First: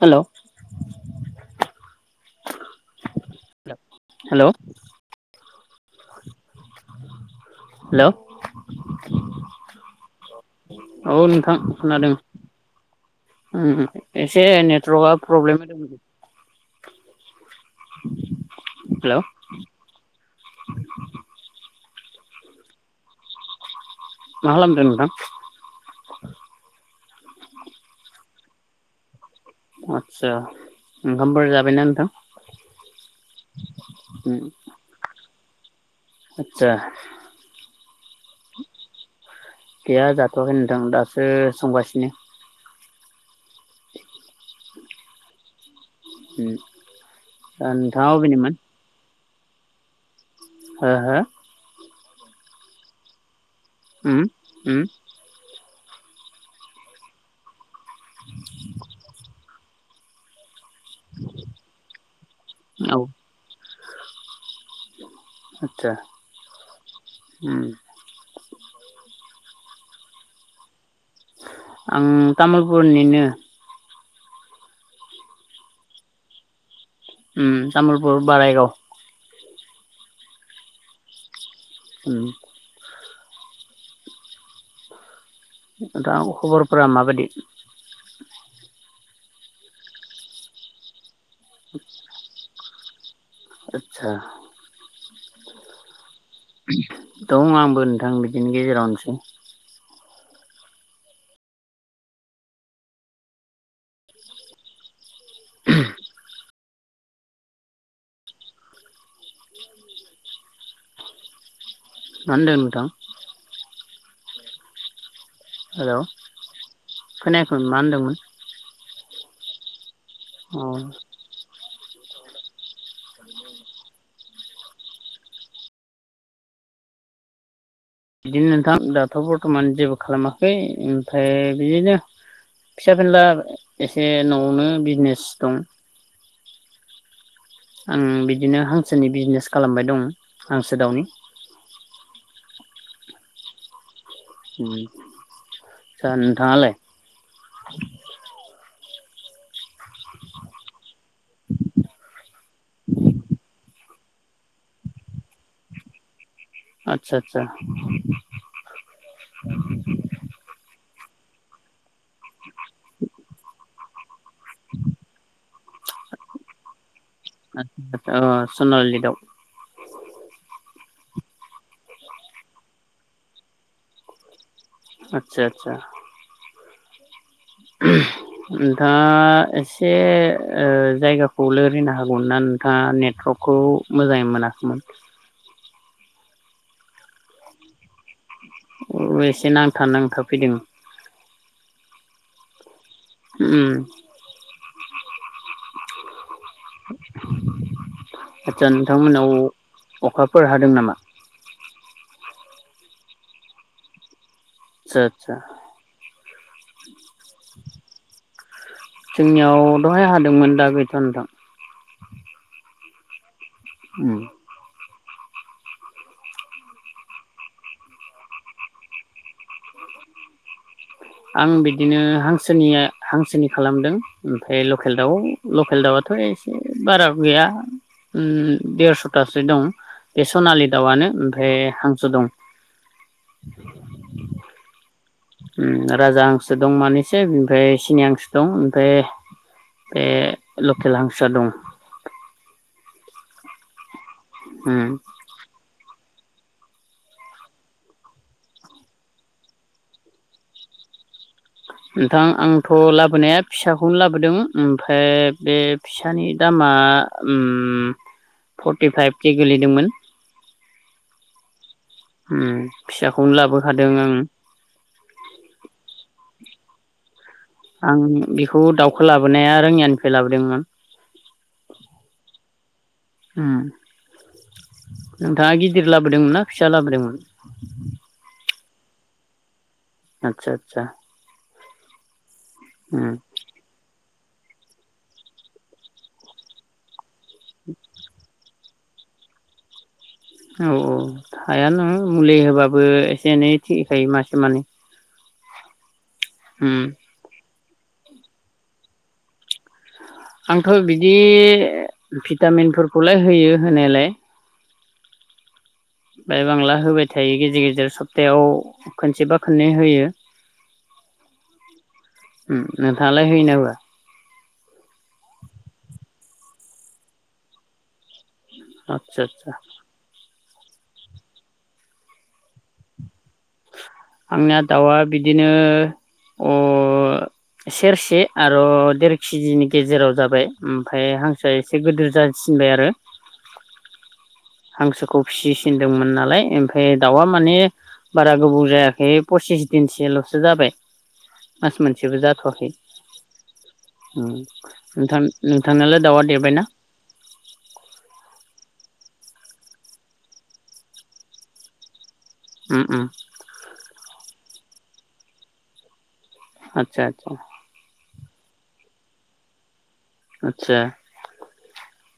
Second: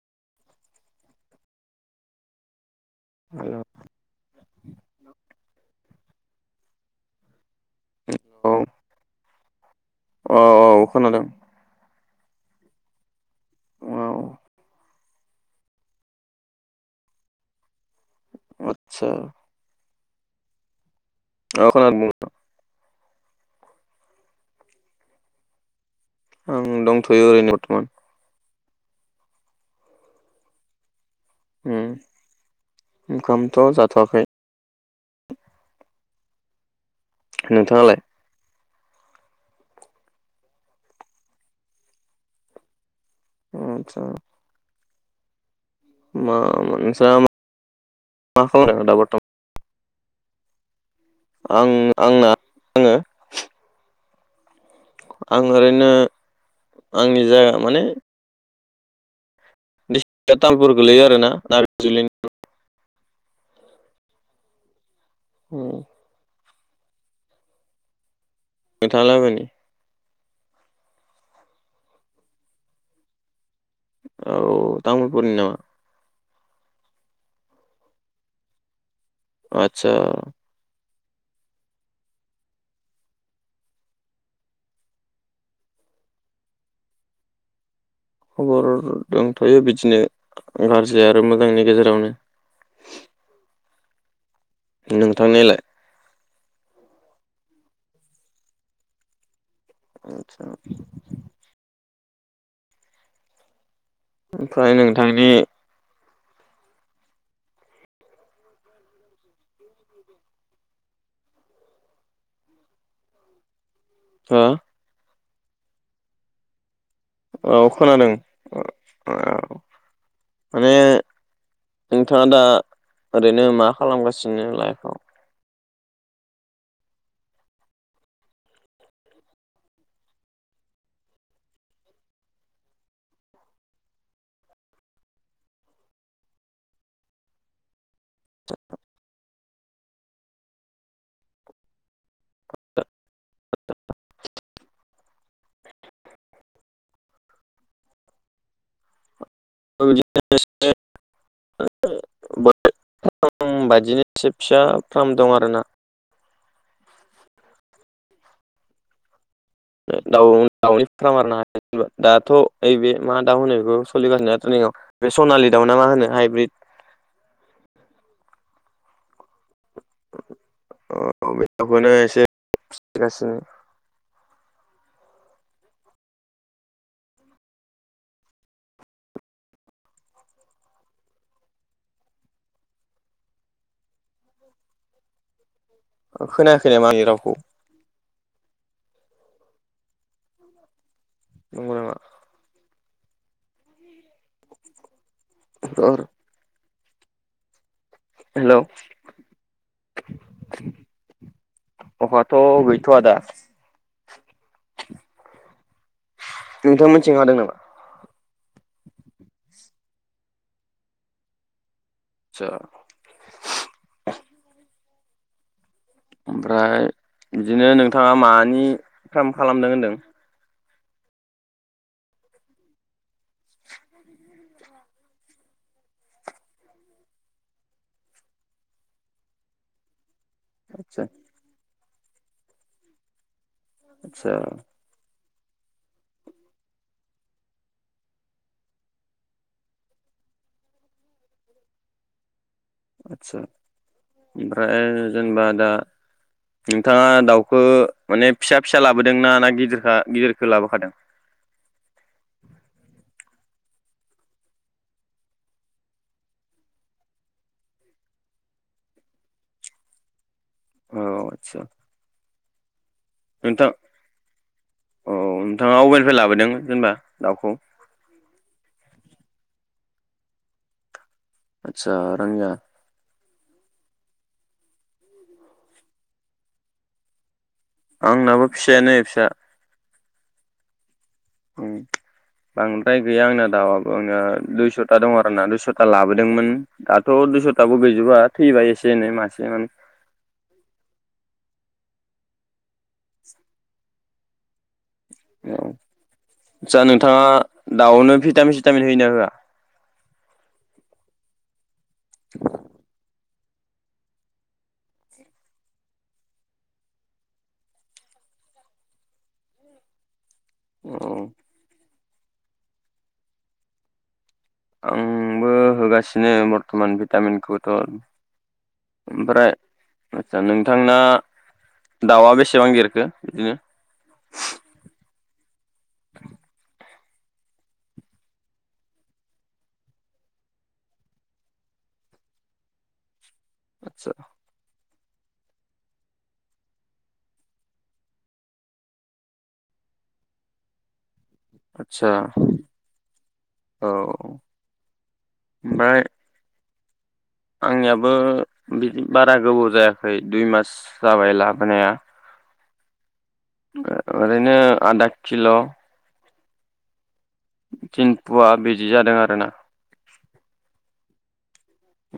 हेल' हेल' हेल' हेल' औ औ खोनादों औ नोंथां खोनादों। ओम औ एसे नेटवर्कआ प्रब्लेम होदोंमोन। आदसा हेल' अ खोनादों नोंथां। मा खालामदों नोंथां? आं दंथ'यो ओरैनो बरथमान। आतसा। ओम ओंखामथ' जाथ'वाखै। आतसा। नोंथाङालाय? गैया जाथ'वाखै नोंथां दासो संगासिनो। आतसा। उम दा नोंथाङा अबेनिमोन [unintelligible] हो हो आं आंना आङो उम उम आं ओरैनो आंनि जायगा माने डिस्ट्रिक्टआ तामुलपुर। गोलैयो आरोना नाग्रिजुलिनि। औ आचसा। उम नोंथाङालाय अबेनि? आं तामुलपुरनिनो। औ तामुलपुरनि नामा? उम तामुलपुर बाराइगाव। आतसा। उम दा खबरफोरा माबायदि? खबर दंथ'यो बिदिनो गाज्रि आरो आरो मोजांनि गेजेरावनो। आतसा। नोंथांनिलाय दं आंबो नोंथां बिदिनि गेजेरावनोसै आतसा ओमफ्राय नोंथांदि मा होनदों नोंथां ओ हेल' खोनायाखैमोन औ मा खोनादों होनदोंमोन औ औ नोंथाङा दा ओरैनो मा खालामगासिनो लाइफआव बिदिनो नोंथां दाथ' बर्थ'मान जेबो खालामाखै ओमफ्राय बिदिनो फिसा फेनला एसे न'आवनो बिजनेस दं आं बिदिनो हांसोनि बिजनेस खालामबाय दं हांसो दाउनि [inaudible] उम दा नोंथांङालाय बिदिनो [unintelligible] बायदिनोफिसा फार्म दं आरोना आतसा आतसा दाउ दाउनि फ्राम आरो ना‌ [unintelligible] दाथ' नै ओ बे मा दाउ होनो बेखौ सोलिगासिनो बे सनालि दआव ना मा होनो हाइब्रिद ओ सनालि दाव बेखौनो एसे गासिनो आतसा आतसा नोंथाङा एसे ओ जायगाखौ लोरिनो हागौमोनना नोंथाङा नेटवर्कखौ मोजाङै मोनाखैमोन खोनायाखै नामा आंनि रावखौ अ एसे नांथा नांथा फैदों नंगौ नामा उम [unintelligible] [inaudible] हेल' आदसा नोंथांमोनाव अखाफोर हादों नामा अखाथ' गैथ'आ दा आतसा आतसा नोंथांमोन थिं हादों नामा जोंनियाव दहाय हादोंमोन दा गैया नोंथां आतसा उम ओमफ्राय बिदिनो नोंथांङा मानि फ्राम खालामदों होन्दों आं बिदिनो हांसोनिया हांसोनि खालामदों ओमफ्राय लकेल दाउआव लकेल दाउआथ' एसे बारा गैया उम देरस'थासो दं बे सनालि आदसा दाउआनो ओमफ्राय हां सो दं आतसा ओम राजा हांसो दं मानैसो बेनिफ्राय सिनि हांसो दं ओमफ्राय ओ बे लकेल हांसोआ दं आतसा उम ओमफ्राय जेनेबा दा नोंथाङा दाउखौ माने फिसा फिसा लाबोदों ना ना गिदिरखा गिदिरखौ लाबोखादों नोंथां आंथ' लाबोनाया फिसाखौनो लाबोदों ओमफ्राय बे फिसानि दामा ओम फर्टिफाइभ के गोलैदोंमोन औ आतसा उम फिसाखौनो नोंथां लाबोखादों आं औ नोंथाङा अबेनिफ्राय लाबोदोंमोन जेनबा दाउखौ आं बेखौ दाउखौ लाबोनाया रोङियानिफ्राय लाबोदोंमोन आतसा रंयिया उम नोंथाङा गिदिर लाबोदोंमोन ना फिसा लाबोदोंमोन आंनाबो फिसायानो फिसा आतसा आतसा ओं बांद्राय गैया आंना दाउआबो ओ दुइस'था दं आरोना दुइस'था लाबोदोंमोन गाथ थ' दुइस'थाबो गैजोबा थैबाय एसे जेने मासे मानै औ औ थाया नो मुलि होबाबो एसे एनै थैखायो मासे मानै औ उम आतसा नोंथाङा दाउनो भिटामिन सिटामिन होयोना होआ आंथ' बिदि भिटामिन फोरखौलाय होयो होनायालाय बाय बांला होबाय थायो गेजेर गेजेर सप्तायाव खनसेबा खननै होयो औ उम नोंथांआलाय हैयोना होआ आंबो होगासिनो बर्थमान भिटामिनखौथ' आतसा आतसा आतसा नोंथांना दाउआ बेसेबां देरखो बिदिनो आंना दाउआ बिदिनो अ सेरसे आरो देर केजिनि गेजेराव जाबाय ओमफाय हांसोआ एसे गिदिर जासिनबाय आरो आदसा हांसोखौ फिसिसिनदोंमोन नालाय ओमफ्राय दाउआ माने बारा गोबाव जायाखै पसिस दिनसल'सो जाबाय मास आदसा मोनसेबो जाथ'वाखै औ उम नोंथां ओमफ्राय नोंथांनालाय दाउआ देरबायना आंनियाबो बिदि बारा गोबाव जायाखै दुइ मास जाबाय लाबोनाया उम ओम ओरैनो आदा किल' आतसा आतसा तिनम्पुआ बिजि जादों आरोना आतसा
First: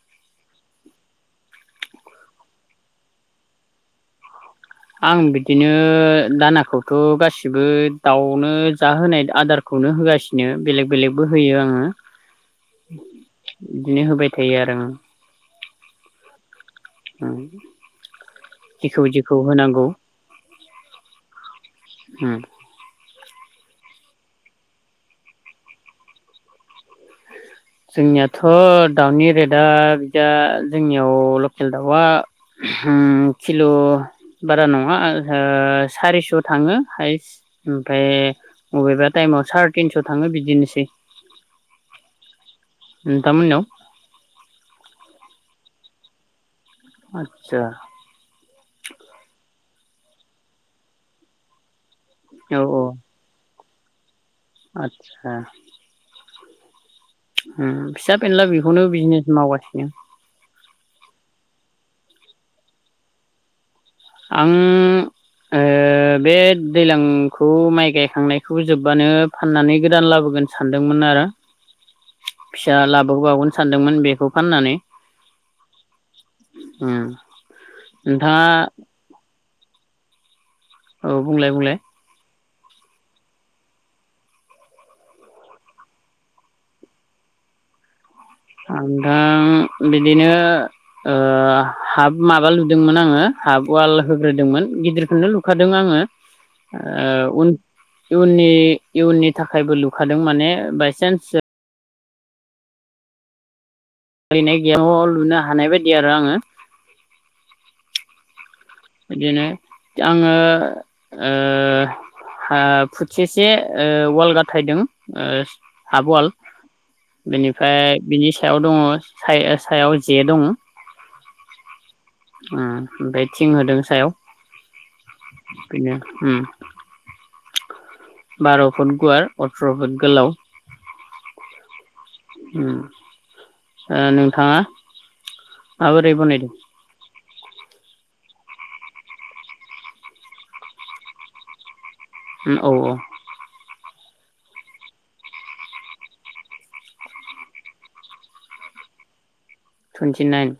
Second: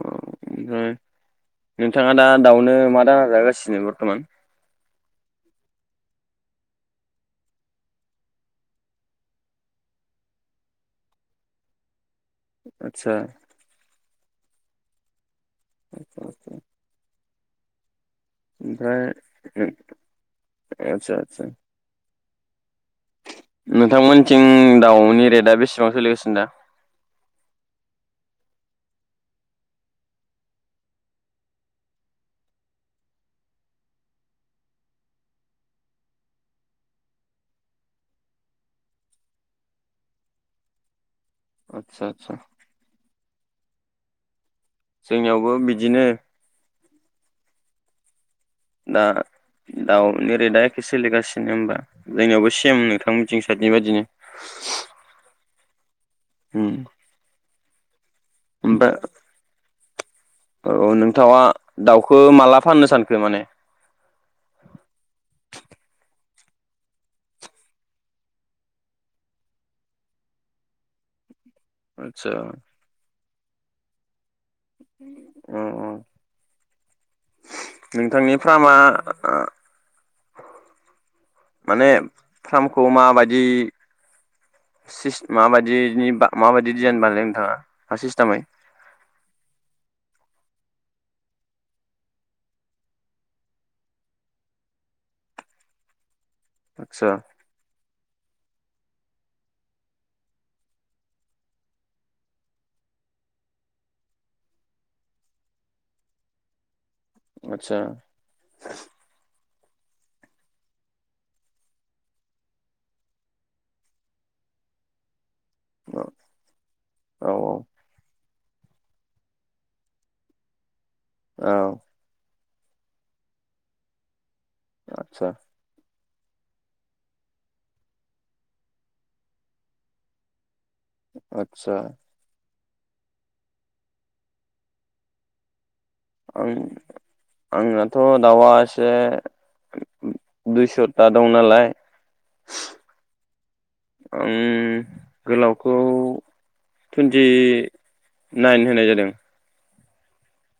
ओम नोंथाङा दा दाउनो मा दाना जाहोगासिनो बर्थ'मान? आं बिदिनो दानाखौथ' गासिबो दाउनो जाहोनाय आदारखौनो होगासिनो बेलेग बेलेगबो होयो आङो आदसा बिदिनो होबाय होयो आरो ओ। आतसा आस्सा [unintelligible] उम। ओमफ्राय, जेखौ जेखौ होनांगौ आचसा आचसा। होम। नोंथांमोनथिं दाउनि रेटआ बेसेबां सोलिगासिनो दा? जोंनियाथ', दाउनि रेटआ बिदिया जोंनियाव लकेल दाउआ होम किल' बारा नङा। ओ सारिस' थाङो हायस्ट ओमफ्राय बबेबा टाइमाव साराय तिनस' थाङो, बिदिनोसै आतसा आतसा। दामोनायाव जोंनियावबो बिदिनो। आतसा। दा दाउ नि रेदा एखे सोलिगासिनो होम्बा? जोंनियावबो सेम नोंथां मोनथिं सटनि बादिनो। आचसा। उम। उम। फिसा फेनला बेखौनो ओमफ्राय बिजनेस मावबाय बि [unintelligible] औ नोंथाङा दाउखौ माला फाननो सानखो माने? आं ओ। बे दैलांखौ माइ गायखांनायखौ जोब्बानो फाननानै गोदान लाबोगोन सानदोंमोन आरो। आदसा फिसा लाबोबावगोन। सानदोंमोन बेखौ। फाननानै अ अ उम नोंथांनि नोंथाङा फार्मआ औ बुंलाय बुंलाय। माने फार्मखौ माबायदि माबायदिनि माबायदि डिजाइन बानायो नोंथाङा मा सिस्टेमै? आं दा बिदिनो ओ हाफ माबा लुदोंमोन आङो, हाफ वाल होग्रोदोंमोन गिदिरखौनो लुखादों आङो। ओ आदसा उन इयुननि इयुननि थाखायबो लुखादों माने, बायसेन्स ओरैनो गेयाव लुनो हानाय बायदि आरो आङो। आतसा। बिदिनो आङो ओ हा फुथिसे ओ, वाल गाथायदों ओ औ हाबवाल औ बेनिफ्राय बिनि सायाव दङ सायाव जे दङ। औ। ओ बेद थिं होदों सायाव। आतसा। बिनो उम बार' फुट गुवार अथ्र' फुट गोलाव। आतसा उम ओ नोंथाङा माबोरै बनायो आं आंनाथ' दाउआ एसे दुइस'था दं नालाय औ औ आं गोलावखौ टुइन्टि नाइन होनाय जादों। टुवन्टि नाइन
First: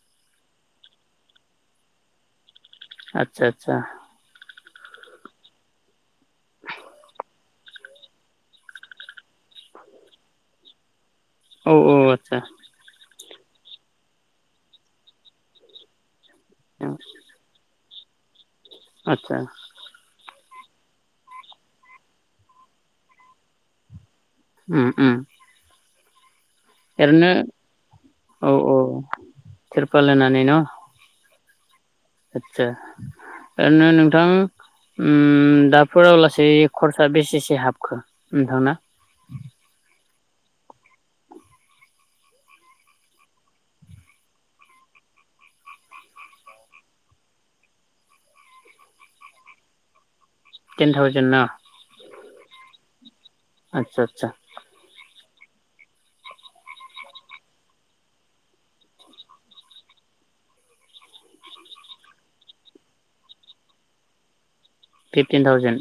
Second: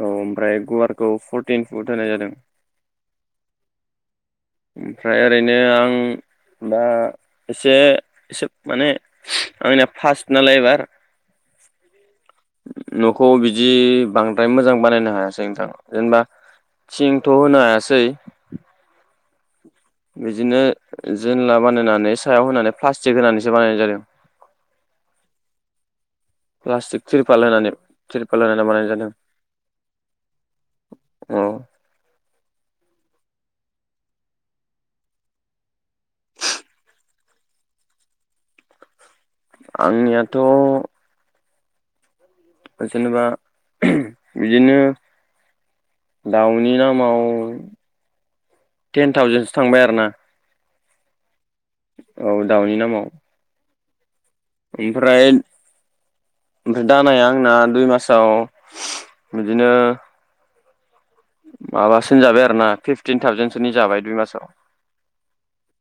औ ओमफ्राय गुवारखौ फरटिन फुट होनाय जादों आचसा आतसा ओमफ्राय ओरैनो आं दा एसे माने आंनिया फार्स्ट नालाय एबार औ औ आतसा खौ बिदि बांद्राय मोजां बानायनो हायासै नोंथाङा जेनेबा थिंथ' होनो हायासै दैै आतसा बिदिनो जोनला बानायनानै सायाव होनानै प्लास्टिक होनानैसो बानायनाय जादों। होम ओ प्लास्टिक तिरपाल होनानै तिरपाल औ होनानै औ बानायानाय जादों तिरपाल होनानै न' औ आदसा ओरैनो नोंथां उम दाफोरलासे खरसा बेसेसो हाबखो नोंथांना? आंनियाथ' जेनेबा बिदिनो दाउनि नामाव टेन थावजेनसो थांबाय आरोना टेन थावजेन ना औ दाउनि नामाव आतसा आतसा ओमफ्राय ओमफ्राय दानाया आंना दुइ मासाव बिदिनो माबासो जाबाय आरोना फिफ्टिन थावजेनसोनि जाबाय बे मासाव फिफटिन थउजेनड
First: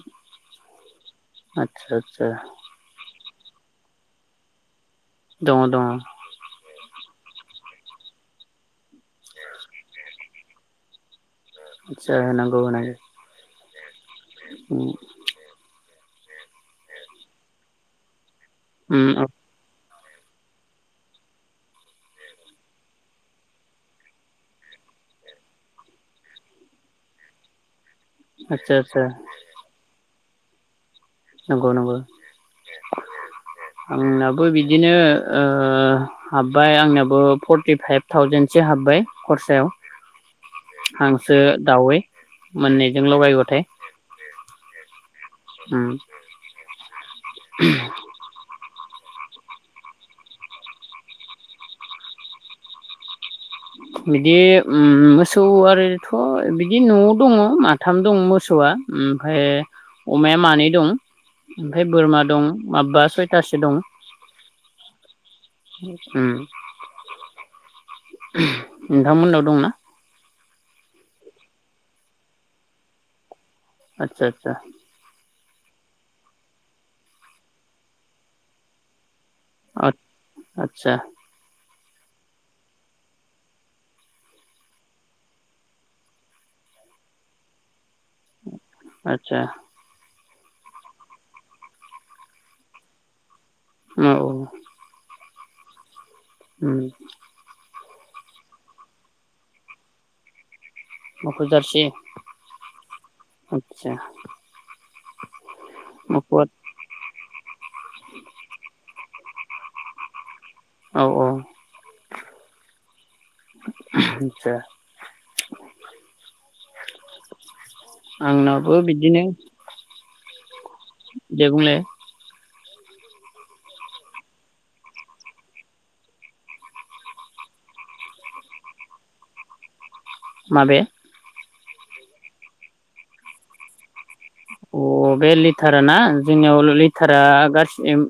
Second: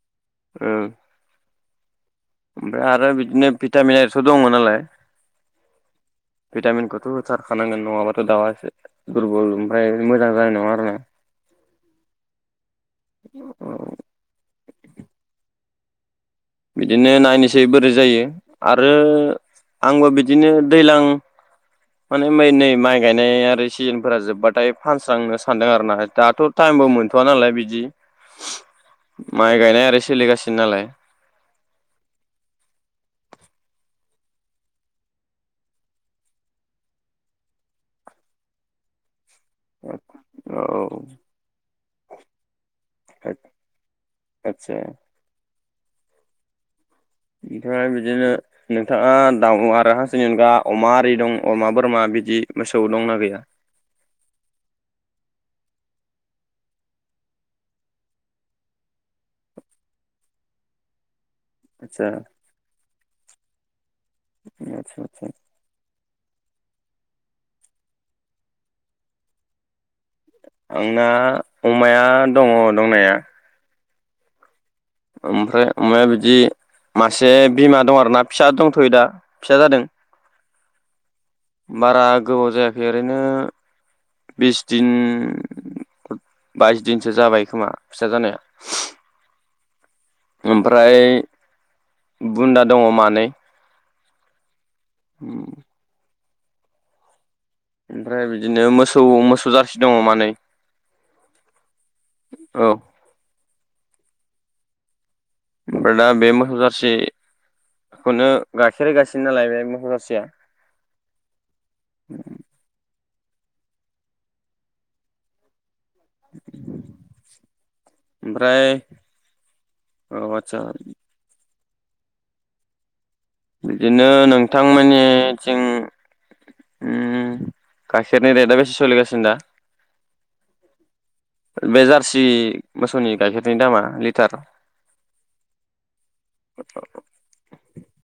आतसा ओफ्राय आरो बि बिदिनो भिटामिन आरथ' दंमोन नालाय दङ दङ भिटामिनखौथ' होथारखानांगोन नङाबाथ' दाउआ एसे दुरबल ओमफ्राय मोजां जानाय नङा आरोना आतसा होनांगौ होनांगौ औ उम बिदिनो नायनोसै बोरै जायो आरो उम आंबो बिदिनो दैज्लां। माने मै नै माइ गायनाय आरो सिजोनफोरा जोब्बाथाय फानस्रांनो सानदों आर ना दाथ' टाइमबो मोनथ'व नालाय बिदि आदसा आदसा माइ गायनाय आरो सोलिगासिनो नालाय‌ नंगौ नंगौ आंनाबो बिदिनो हाबबाय आंना खरसायाव औ आदसा उ ओमफ्राय बिदिनो। नोंथाङा दाउ आरो हांसोनि अनगा अमा आरि दं अमा बोरमा बिदि मोसौ दंना गैया! बिदि मोसौ ओम ओमफ्राय आदसा बोरमा दं माबबा सय खासि दं। [unintelligible] नोंथांमोननाव दंना आंना अमाया दङ दंनाया आतसा आतसा ओमफ्राय ओमाया बिदि मासे बिमा दं आरोना फिसा दंथ' दा फिसा जादों आचचसा बारा गोबाव जायाखै ओरैनो बिस दिन सो जानाय। आदसा ओमफ्राय बुन्दा दङ मानै औ औ [unintelligible] उ ओमफ्राय बिदिनो मोसौ मोसौ जारसि दङ मानैै मखजारसे [unintelligible] ओमफ्राय दा बे मोसौ जारसि [unintelligible] औ औ ओमफ्राय [unintelligible] [unintelligible] औ दे बुंलाय। बिदिनो नोंथां। माबे बे जारसि मोसौनि गाइखेरनि दामा लि अ बे लिटार ना जोंनियाव लिटारा गाससि